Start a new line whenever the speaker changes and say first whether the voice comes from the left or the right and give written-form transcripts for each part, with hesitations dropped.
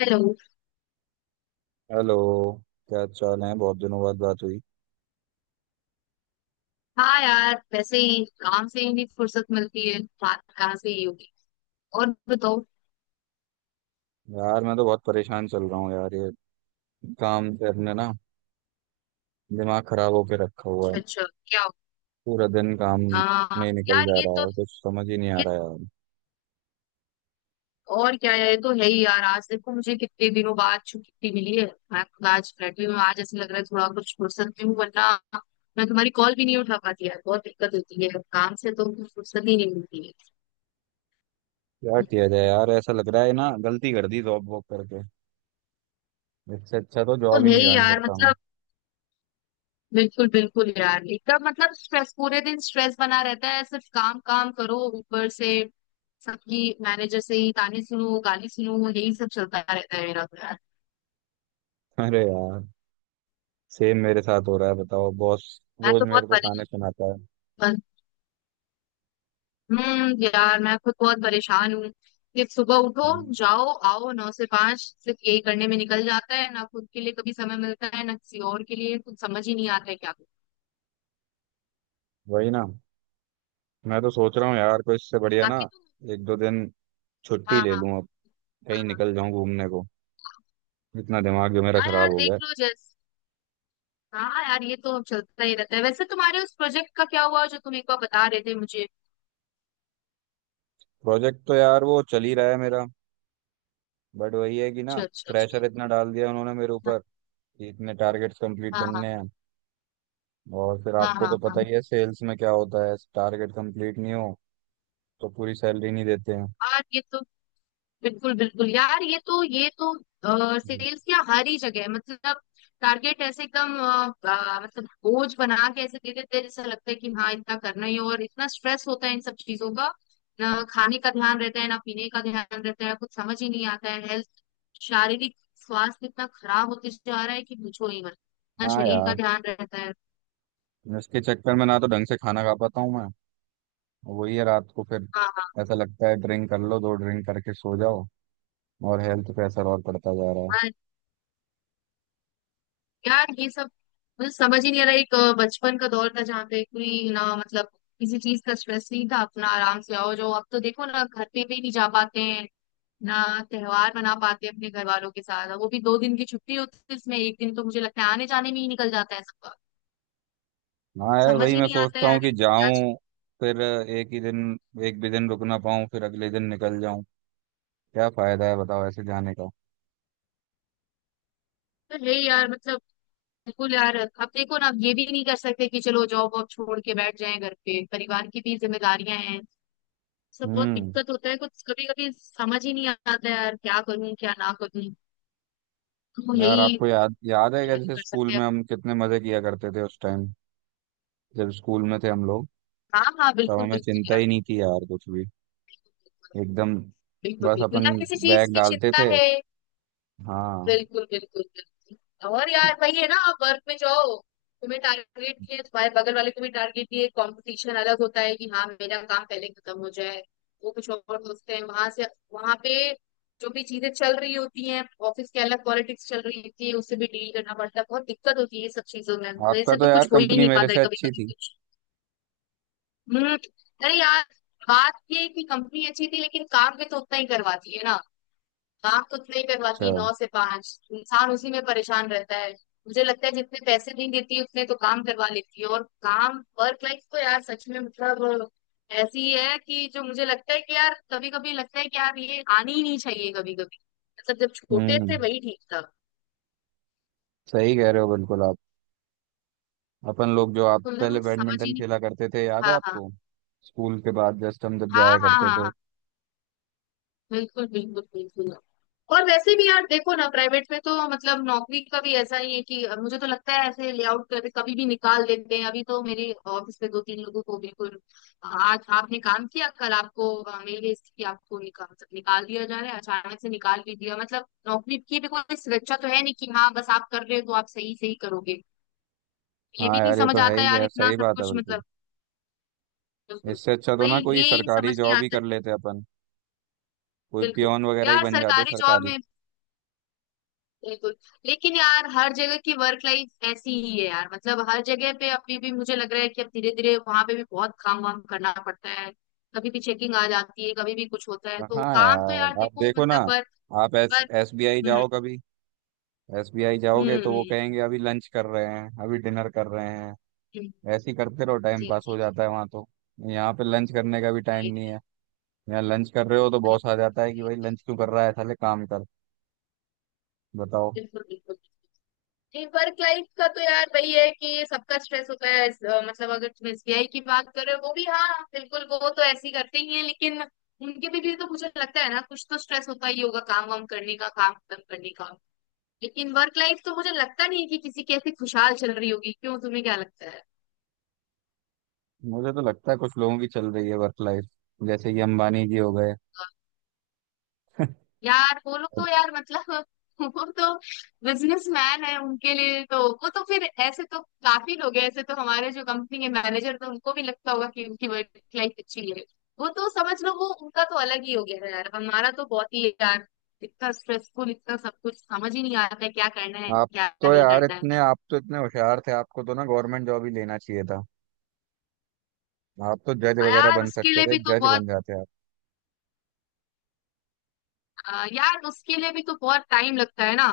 left: Hello.
right: Hello. क्या चाल है? बहुत दिनों बाद बात हुई।
left: हाँ यार, वैसे ही काम से ही भी फुर्सत मिलती है, बात कहाँ से ही होगी। और बताओ।
right: यार मैं तो बहुत परेशान चल रहा हूँ यार, ये काम से अपने ना दिमाग खराब होके रखा हुआ है।
left: अच्छा अच्छा। क्या हो।
right: पूरा दिन काम में
left: हाँ
right: ही निकल
left: यार
right: जा
left: ये
right: रहा
left: तो
right: है, कुछ समझ ही नहीं आ
left: ये
right: रहा यार।
left: और क्या है, ये तो है ही यार। आज देखो, मुझे कितने दिनों बाद छुट्टी मिली है। मैं खुद आज बैठी हूँ, आज ऐसे लग रहा है थोड़ा कुछ फुर्सत में हूँ, वरना मैं तुम्हारी कॉल भी नहीं उठा पाती यार। बहुत दिक्कत होती है, काम से तो कुछ फुर्सत ही नहीं मिलती है।
right: क्या किया जाए यार? ऐसा लग रहा है ना, गलती कर दी जॉब वॉब करके। इससे अच्छा तो
left: तो
right: जॉब ही
left: है
right: नहीं
left: ही
right: ज्वाइन
left: यार,
right: करता मैं।
left: मतलब बिल्कुल बिल्कुल यार, एकदम मतलब स्ट्रेस, पूरे दिन स्ट्रेस बना रहता है। सिर्फ काम काम करो, ऊपर से सबकी मैनेजर से ही ताने सुनो, गाली सुनो, यही सब चलता रहता है मेरा तो यार।
right: अरे यार, सेम मेरे साथ हो रहा है। बताओ, बॉस
left: मैं
right: रोज
left: तो बहुत
right: मेरे को ताने
left: परेशान।
right: सुनाता है।
left: यार, मैं खुद बहुत परेशान हूँ कि सुबह उठो,
right: हम्म,
left: जाओ आओ, नौ से पांच सिर्फ यही करने में निकल जाता है। ना खुद के लिए कभी समय मिलता है, ना किसी और के लिए। कुछ समझ ही नहीं आता है क्या करूं।
right: वही ना। मैं तो सोच रहा हूँ यार, कोई इससे बढ़िया ना,
left: बाकी तो
right: एक दो दिन छुट्टी
left: हाँ
right: ले
left: हाँ
right: लूँ अब। कहीं
left: हाँ हाँ।
right: निकल जाऊँ घूमने को,
left: हाँ
right: इतना दिमाग जो मेरा
left: हाँ
right: खराब
left: यार
right: हो
left: देख
right: गया है।
left: लो जैस हाँ यार, ये तो चलता ही रहता है। वैसे तुम्हारे उस प्रोजेक्ट का क्या हुआ जो तुम एक बार बता रहे थे मुझे।
right: प्रोजेक्ट तो यार वो चल ही रहा है मेरा, बट वही है कि ना,
left: अच्छा अच्छा अच्छा।
right: प्रेशर इतना डाल दिया उन्होंने मेरे
left: हाँ
right: ऊपर कि इतने टारगेट्स कंप्लीट
left: हाँ
right: करने हैं। और फिर
left: हाँ हाँ।
right: आपको तो
left: हाँ
right: पता
left: हाँ
right: ही है सेल्स में क्या होता है, टारगेट कंप्लीट नहीं हो तो पूरी सैलरी नहीं देते हैं।
left: यार ये तो बिल्कुल बिल्कुल यार, ये तो
right: हम्म।
left: सेल्स क्या हर ही जगह है, मतलब टारगेट ऐसे एकदम मतलब बोझ बना के ऐसे दे देते हैं, जैसा लगता है कि हाँ इतना करना ही है। और इतना स्ट्रेस होता है इन सब चीजों का, ना खाने का ध्यान रहता है, ना पीने का ध्यान रहता है। कुछ समझ ही नहीं आता है। हेल्थ, शारीरिक स्वास्थ्य इतना खराब होते जा रहा है कि पूछो ही मत। ना
right: हाँ
left: शरीर का
right: यार,
left: ध्यान रहता है।
right: इसके चक्कर में ना तो ढंग से खाना खा पाता हूँ मैं। वही है, रात को फिर
left: हाँ हाँ
right: ऐसा लगता है ड्रिंक कर लो, दो ड्रिंक करके सो जाओ, और हेल्थ पे असर और पड़ता जा रहा है।
left: हाँ। यार ये सब मुझे समझ ही नहीं आ रहा। एक बचपन का दौर था जहाँ पे कोई ना मतलब किसी चीज का स्ट्रेस नहीं था, अपना आराम से आओ जो। अब तो देखो ना, घर पे भी नहीं जा पाते हैं, ना त्योहार मना पाते हैं अपने घर वालों के साथ। वो भी दो दिन की छुट्टी होती है, इसमें एक दिन तो मुझे लगता है आने जाने में ही निकल जाता है सबका।
right: हाँ यार,
left: समझ
right: वही
left: ही
right: मैं
left: नहीं आता है
right: सोचता
left: यार
right: हूँ कि
left: ये क्या चीज़।
right: जाऊं, फिर एक ही दिन, एक भी दिन रुक ना पाऊं, फिर अगले दिन निकल जाऊं। क्या फायदा है बताओ ऐसे जाने का?
left: तो है यार, मतलब बिल्कुल यार। अब देखो ना, अब ये भी नहीं कर सकते कि चलो जॉब वॉब छोड़ के बैठ जाएं घर पे, परिवार की भी जिम्मेदारियां हैं सब। बहुत
right: हम्म।
left: दिक्कत होता है, कुछ कभी कभी समझ ही नहीं आता यार, क्या करूं क्या ना करूं। तो
right: यार,
left: यही
right: आपको याद याद है क्या,
left: क्या ही
right: जैसे
left: कर
right: स्कूल
left: सकते हैं।
right: में हम कितने मजे किया करते थे उस टाइम, जब स्कूल में थे हम लोग?
left: हाँ हाँ
right: तब
left: बिल्कुल
right: हमें
left: बिल्कुल
right: चिंता
left: यार।
right: ही नहीं थी यार कुछ भी,
left: बिल्कुल
right: एकदम।
left: बिल्कुल
right: बस
left: बिल्कुल,
right: अपन
left: ना किसी चीज
right: बैग
left: की
right: डालते
left: चिंता
right: थे।
left: है।
right: हाँ,
left: बिल्कुल बिल्कुल बिल्कुल। और यार वही है ना, आप वर्क में जाओ, तुम्हें टारगेट किए, तुम्हारे बगल वाले को भी टारगेट दिए, कंपटीशन अलग होता है कि हाँ मेरा काम पहले खत्म हो जाए, वो कुछ और सोचते हैं। वहां से, वहां पे जो भी चीजें चल रही होती हैं ऑफिस के, अलग पॉलिटिक्स चल रही होती है, उससे भी डील करना पड़ता है। बहुत दिक्कत होती है ये सब चीजों में,
right: आपका
left: वैसे
right: तो
left: तो
right: यार
left: कुछ हो ही
right: कंपनी
left: नहीं
right: मेरे
left: पाता है
right: से
left: कभी
right: अच्छी
left: कभी
right: थी।
left: कुछ। हम्म। अरे यार, बात ये है कि कंपनी अच्छी थी, लेकिन काम भी तो उतना ही करवाती है ना। काम कुछ नहीं
right: अच्छा।
left: करवाती, नौ से पांच इंसान उसी में परेशान रहता है। मुझे लगता है जितने पैसे नहीं देती, उतने तो काम करवा लेती है। और काम, वर्क लाइफ तो यार सच में मतलब ऐसी है, कि जो मुझे लगता है कि यार कभी कभी लगता है कि यार ये आनी ही नहीं चाहिए कभी कभी। मतलब जब छोटे थे
right: हम्म।
left: वही ठीक था।
right: सही कह रहे हो बिल्कुल आप। अपन लोग जो आप
left: तो
right: पहले
left: मतलब समझ ही
right: बैडमिंटन
left: नहीं।
right: खेला करते थे, याद है
left: हाँ हाँ
right: आपको? स्कूल के बाद जस्ट हम जब
left: हाँ
right: जाया
left: हाँ।
right: करते
left: हाँ
right: थे।
left: हाँ बिल्कुल बिल्कुल बिल्कुल। और वैसे भी यार देखो ना, प्राइवेट में तो मतलब नौकरी का भी ऐसा ही है कि अब मुझे तो लगता है ऐसे लेआउट करके कभी भी निकाल देते हैं। अभी तो मेरे ऑफिस में दो तीन लोगों को बिल्कुल आज आपने काम किया, कल आपको मेल भेज दी कि आपको निकाल, मतलब निकाल दिया जा रहा है, अचानक से निकाल भी दिया। मतलब नौकरी की भी कोई सुरक्षा तो है नहीं कि हाँ बस आप कर रहे हो तो आप सही सही करोगे। ये
right: हाँ
left: भी नहीं
right: यार, ये
left: समझ
right: तो है
left: आता
right: ही
left: यार,
right: यार,
left: इतना
right: सही
left: सब
right: बात है
left: कुछ
right: बिल्कुल।
left: मतलब बिल्कुल।
right: इससे अच्छा तो
left: वही
right: ना कोई
left: ये
right: सरकारी
left: समझ नहीं
right: जॉब ही
left: आता
right: कर लेते अपन, कोई
left: बिल्कुल।
right: पियोन वगैरह ही
left: यार
right: बन जाते
left: सरकारी जॉब
right: सरकारी।
left: में बिल्कुल, लेकिन यार हर जगह की वर्क लाइफ ऐसी ही है यार। मतलब हर जगह पे अभी भी मुझे लग रहा है कि अब धीरे धीरे वहां पे भी बहुत काम वाम करना पड़ता है। कभी भी चेकिंग आ जाती है, कभी भी कुछ होता है, तो
right: हाँ
left: काम तो यार
right: यार, आप
left: देखो
right: देखो ना,
left: मतलब वर्क
right: आप एस
left: वर्क।
right: एसबीआई
left: हम्म।
right: जाओ कभी। एसबीआई
left: हम्म।
right: जाओगे तो वो कहेंगे अभी लंच कर रहे हैं, अभी डिनर कर रहे हैं,
left: हम्म,
right: ऐसे ही करते रहो, टाइम
left: जी
right: पास
left: जी
right: हो
left: जी।
right: जाता है वहाँ तो। यहाँ पे लंच करने का भी टाइम
left: ये-
right: नहीं है। यहाँ लंच कर रहे हो तो
left: ये
right: बॉस आ जाता है कि भाई
left: तो
right: लंच क्यों कर रहा है साले, काम कर। बताओ।
left: बिल्कुल बिल्कुल। जी, वर्क लाइफ का तो यार वही है कि सबका स्ट्रेस होता है। मतलब अगर तुम एसबीआई की बात कर रहे हो, वो भी, हाँ बिल्कुल, वो तो ऐसे ही करते ही हैं, लेकिन उनके भी तो मुझे लगता है ना कुछ तो स्ट्रेस होता ही होगा काम वाम करने का, काम खत्म करने का। लेकिन वर्क लाइफ तो मुझे लगता नहीं कि किसी की ऐसी खुशहाल चल रही होगी। क्यों, तुम्हें क्या लगता है।
right: मुझे तो लगता है कुछ लोगों की चल रही है वर्क लाइफ, जैसे कि अंबानी जी हो गए।
left: यार वो लोग तो यार मतलब वो तो बिजनेसमैन है, उनके लिए तो वो तो फिर ऐसे तो। काफी लोग हैं ऐसे, तो हमारे जो कंपनी के मैनेजर, तो उनको भी लगता होगा कि उनकी वर्क लाइफ अच्छी है। वो तो समझ लो वो उनका तो अलग ही हो गया है यार, हमारा तो बहुत ही यार इतना स्ट्रेसफुल। इतना सब कुछ समझ ही नहीं आता है क्या करना है,
right: आप
left: क्या
right: तो
left: नहीं
right: यार
left: करना है।
right: इतने, आप तो इतने होशियार थे, आपको तो ना गवर्नमेंट जॉब ही लेना चाहिए था। आप तो जज वगैरह
left: यार
right: बन
left: उसके
right: सकते
left: लिए
right: थे,
left: भी तो
right: जज
left: बहुत
right: बन जाते आप।
left: यार उसके लिए भी तो बहुत टाइम लगता है ना।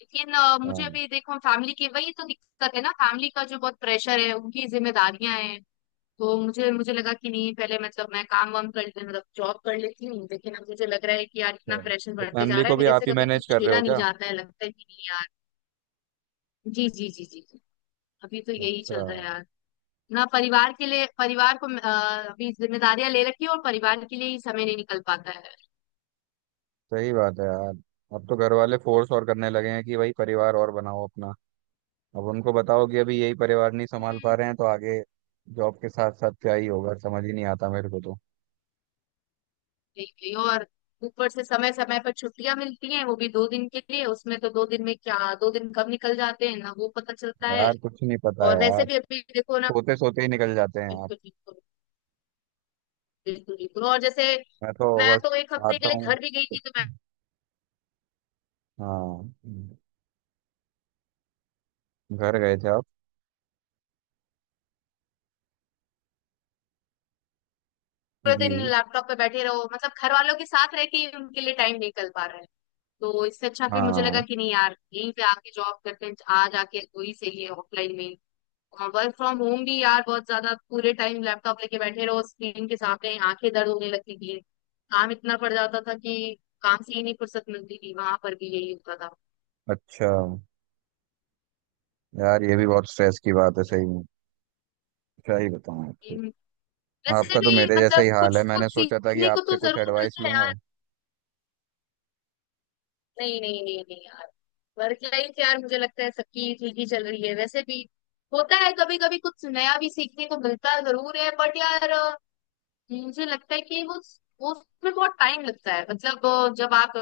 left: लेकिन मुझे
right: हाँ।
left: अभी देखो फैमिली की वही तो दिक्कत है ना, फैमिली का जो बहुत प्रेशर है, उनकी जिम्मेदारियां हैं। तो मुझे मुझे लगा कि नहीं पहले, मतलब मैं काम वाम कर ले, मतलब जॉब कर लेती हूँ, लेकिन अब मुझे लग रहा है कि यार इतना
right: अच्छा,
left: प्रेशर
right: तो
left: बढ़ते जा
right: फैमिली
left: रहा
right: को
left: है
right: भी
left: मेरे
right: आप
left: से
right: ही
left: कभी
right: मैनेज
left: कुछ
right: कर रहे हो
left: झेला नहीं
right: क्या?
left: जाता है, लगता है कि नहीं यार। जी जी जी जी जी, अभी तो यही
right: अच्छा।
left: चल रहा है यार। ना परिवार के लिए, परिवार को अभी जिम्मेदारियां ले रखी है, और परिवार के लिए ही समय नहीं निकल पाता
right: सही बात है यार। अब तो घर वाले फोर्स और करने लगे हैं कि भाई परिवार और बनाओ अपना। अब उनको बताओ कि अभी यही परिवार नहीं संभाल पा
left: है।
right: रहे हैं तो आगे जॉब के साथ साथ क्या ही होगा, समझ ही नहीं आता मेरे को तो।
left: यही यही। और ऊपर से समय समय पर छुट्टियां मिलती हैं वो भी दो दिन के लिए, उसमें तो दो दिन में क्या, दो दिन कब निकल जाते हैं ना वो पता चलता है।
right: यार, कुछ नहीं पता
left: और वैसे
right: यार,
left: भी अभी देखो ना,
right: सोते सोते ही निकल जाते हैं आप।
left: बिल्कुल बिल्कुल। बिल्कुल बिल्कुल और जैसे,
right: मैं तो
left: मैं
right: बस
left: तो एक हफ्ते के
right: आता
left: लिए
right: हूँ।
left: घर भी गई थी, तो मैं
right: हाँ, घर गए थे आप?
left: पूरे दिन
right: जी।
left: लैपटॉप पे बैठे रहो, मतलब घर वालों के साथ रह के ही उनके लिए टाइम निकल पा रहा है। तो इससे अच्छा फिर मुझे लगा
right: हाँ।
left: कि नहीं यार, यहीं पे आके जॉब करते हैं, आ जाके वही सही है ऑफलाइन में। वर्क फ्रॉम होम भी यार बहुत ज्यादा, पूरे टाइम लैपटॉप लेके बैठे रहो, स्क्रीन के सामने आंखें दर्द होने लगती थी, काम इतना पड़ जाता था कि काम से ही नहीं फुर्सत मिलती थी, वहां पर भी यही होता था।
right: अच्छा। यार, ये भी बहुत स्ट्रेस की बात है सही में, क्या ही बताऊँ आपको।
left: हम्म। वैसे
right: आपका तो
left: भी
right: मेरे जैसा
left: मतलब
right: ही हाल
left: कुछ
right: है, मैंने
left: कुछ
right: सोचा था कि
left: सीखने को
right: आपसे
left: तो
right: कुछ
left: जरूर
right: एडवाइस
left: मिलता है यार।
right: लूंगा।
left: नहीं नहीं नहीं नहीं यार, वर्क लाइफ यार मुझे लगता है सबकी ठीक ही चल रही है वैसे भी। होता है कभी कभी कुछ नया भी सीखने को मिलता जरूर है, बट यार मुझे लगता है कि वो उसमें बहुत टाइम लगता है, मतलब जब आप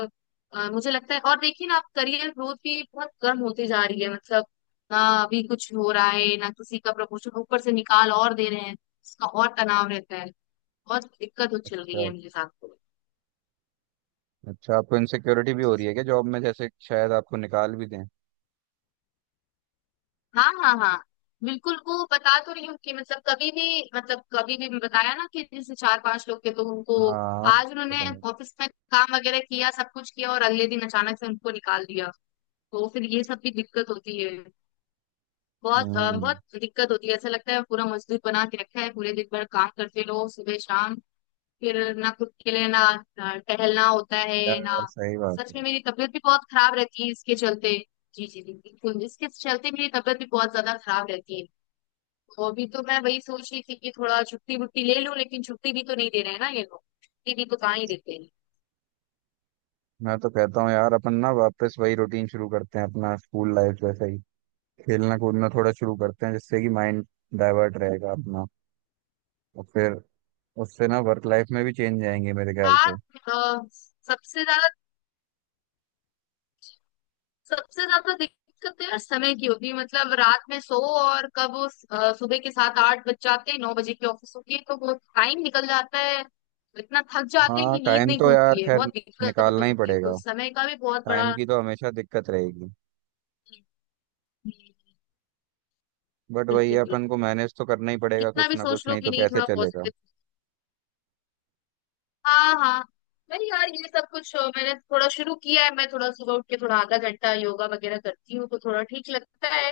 left: मुझे लगता है। और देखिए ना, आप करियर ग्रोथ भी बहुत कम होती जा रही है, मतलब ना अभी कुछ हो रहा है, ना किसी का प्रमोशन, ऊपर से निकाल और दे रहे हैं, उसका और तनाव रहता है। बहुत दिक्कत हो चल रही
right: अच्छा,
left: है मेरे साथ तो।
right: अच्छा। आपको इनसिक्योरिटी भी हो रही है क्या जॉब में, जैसे शायद आपको निकाल भी दें?
left: हाँ हाँ हाँ बिल्कुल, वो बता तो रही हूँ कि मतलब कभी भी, मतलब कभी भी बताया ना कि जैसे चार पांच लोग थे, तो उनको
right: हाँ,
left: आज उन्होंने
right: बताऊँ।
left: ऑफिस में काम वगैरह किया, सब कुछ किया, और अगले दिन अचानक से उनको निकाल दिया। तो फिर ये सब भी दिक्कत होती है। बहुत
right: हम्म
left: बहुत दिक्कत होती है। ऐसा लगता है पूरा मजदूर बना के रखा है, पूरे दिन भर काम करते रहो सुबह शाम। फिर ना खुद के लिए, ना टहलना होता है ना।
right: यार, सही बात है।
left: सच में मेरी तबीयत भी बहुत खराब रहती है इसके चलते। जी जी जी बिल्कुल, इसके चलते मेरी तबीयत भी बहुत ज्यादा खराब रहती है। तो अभी तो मैं वही सोच रही थी कि थोड़ा छुट्टी वुट्टी ले लूं, लेकिन छुट्टी भी तो नहीं दे रहे हैं ना ये लोग, छुट्टी भी तो कहाँ ही देते हैं।
right: मैं तो कहता हूँ यार, अपन ना वापस वही रूटीन शुरू करते हैं अपना, स्कूल लाइफ जैसे। खेलना कूदना थोड़ा शुरू करते हैं जिससे कि माइंड डाइवर्ट रहेगा अपना। और फिर उससे ना वर्क लाइफ में भी चेंज आएंगे मेरे ख्याल
left: बात
right: से।
left: अ, सबसे ज्यादा, सबसे ज्यादा दिक्कत तो यार समय की होती है, मतलब रात में सो, और कब वो सुबह के सात आठ बज जाते हैं, नौ बजे की ऑफिस होती है, तो वो टाइम निकल जाता है। इतना थक जाते हैं
right: हाँ,
left: कि नींद
right: टाइम
left: नहीं
right: तो यार
left: खुलती है।
right: खैर
left: बहुत दिक्कत
right: निकालना ही
left: होती है, तो
right: पड़ेगा,
left: समय का भी बहुत बड़ा।
right: टाइम की तो हमेशा दिक्कत रहेगी।
left: बिल्कुल
right: बट वही है,
left: बिल्कुल,
right: अपन को मैनेज तो करना ही पड़ेगा
left: कितना
right: कुछ
left: भी
right: ना
left: सोच
right: कुछ,
left: लो
right: नहीं
left: कि
right: तो
left: नहीं
right: कैसे
left: थोड़ा
right: चलेगा।
left: पॉजिटिव। हाँ हाँ, नहीं यार ये सब कुछ मैंने थोड़ा शुरू किया है, मैं थोड़ा सुबह उठ के थोड़ा आधा घंटा योगा वगैरह करती हूँ, तो थोड़ा ठीक लगता है।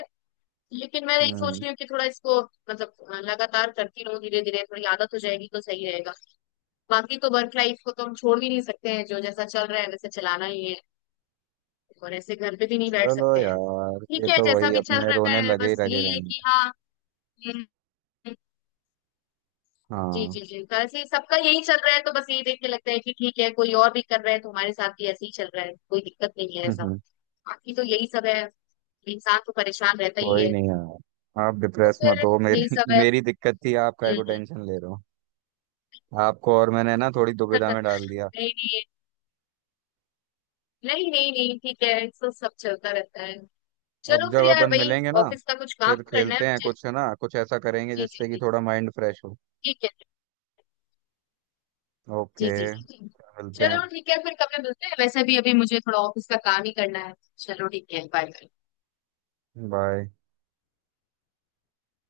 left: लेकिन मैं यही सोच
right: हम्म।
left: रही हूँ कि थोड़ा इसको मतलब लगातार करती रहूँ, धीरे धीरे थोड़ी आदत हो जाएगी तो सही रहेगा। बाकी तो वर्क लाइफ को तो हम छोड़ भी नहीं सकते हैं, जो जैसा चल रहा है वैसे चलाना ही है। और ऐसे घर पे भी नहीं बैठ
right: चलो
left: सकते हैं,
right: यार,
left: ठीक
right: ये
left: है
right: तो
left: जैसा
right: वही,
left: भी चल
right: अपने
left: रहा
right: रोने
left: है,
right: लगे ही
left: बस
right: लगे
left: यही है
right: रहेंगे।
left: कि हाँ। हम्म, जी जी
right: हाँ।
left: जी। वैसे सबका यही चल रहा है, तो बस यही देख के लगता है कि ठीक है, कोई और भी कर रहा है तो हमारे साथ भी ऐसे ही चल रहा है, कोई दिक्कत नहीं है
right: हम्म,
left: ऐसा।
right: हम्म,
left: बाकी तो यही सब है, इंसान तो परेशान रहता ही
right: कोई
left: है।
right: नहीं यार, आप
left: तो
right: डिप्रेस
left: फिर
right: मत हो,
left: यही
right: मेरी
left: सब है।
right: मेरी दिक्कत थी, आप
left: हम्म,
right: काय को
left: हम्म।
right: टेंशन ले रहे हो। आपको और मैंने ना थोड़ी दुविधा में डाल दिया।
left: नहीं नहीं। नहीं नहीं नहीं, ठीक है तो सब चलता रहता है।
right: अब
left: चलो
right: जब
left: फिर यार
right: अपन
left: वही,
right: मिलेंगे ना,
left: ऑफिस का कुछ काम
right: फिर
left: करना है
right: खेलते हैं
left: मुझे।
right: कुछ, है ना, कुछ ऐसा करेंगे
left: जी जी
right: जिससे कि
left: जी,
right: थोड़ा माइंड फ्रेश हो।
left: ठीक है। जी
right: ओके,
left: जी जी जी।
right: मिलते हैं।
left: चलो ठीक है, फिर कभी मिलते हैं, वैसे भी अभी मुझे थोड़ा ऑफिस का काम ही करना है। चलो ठीक है, बाय।
right: बाय।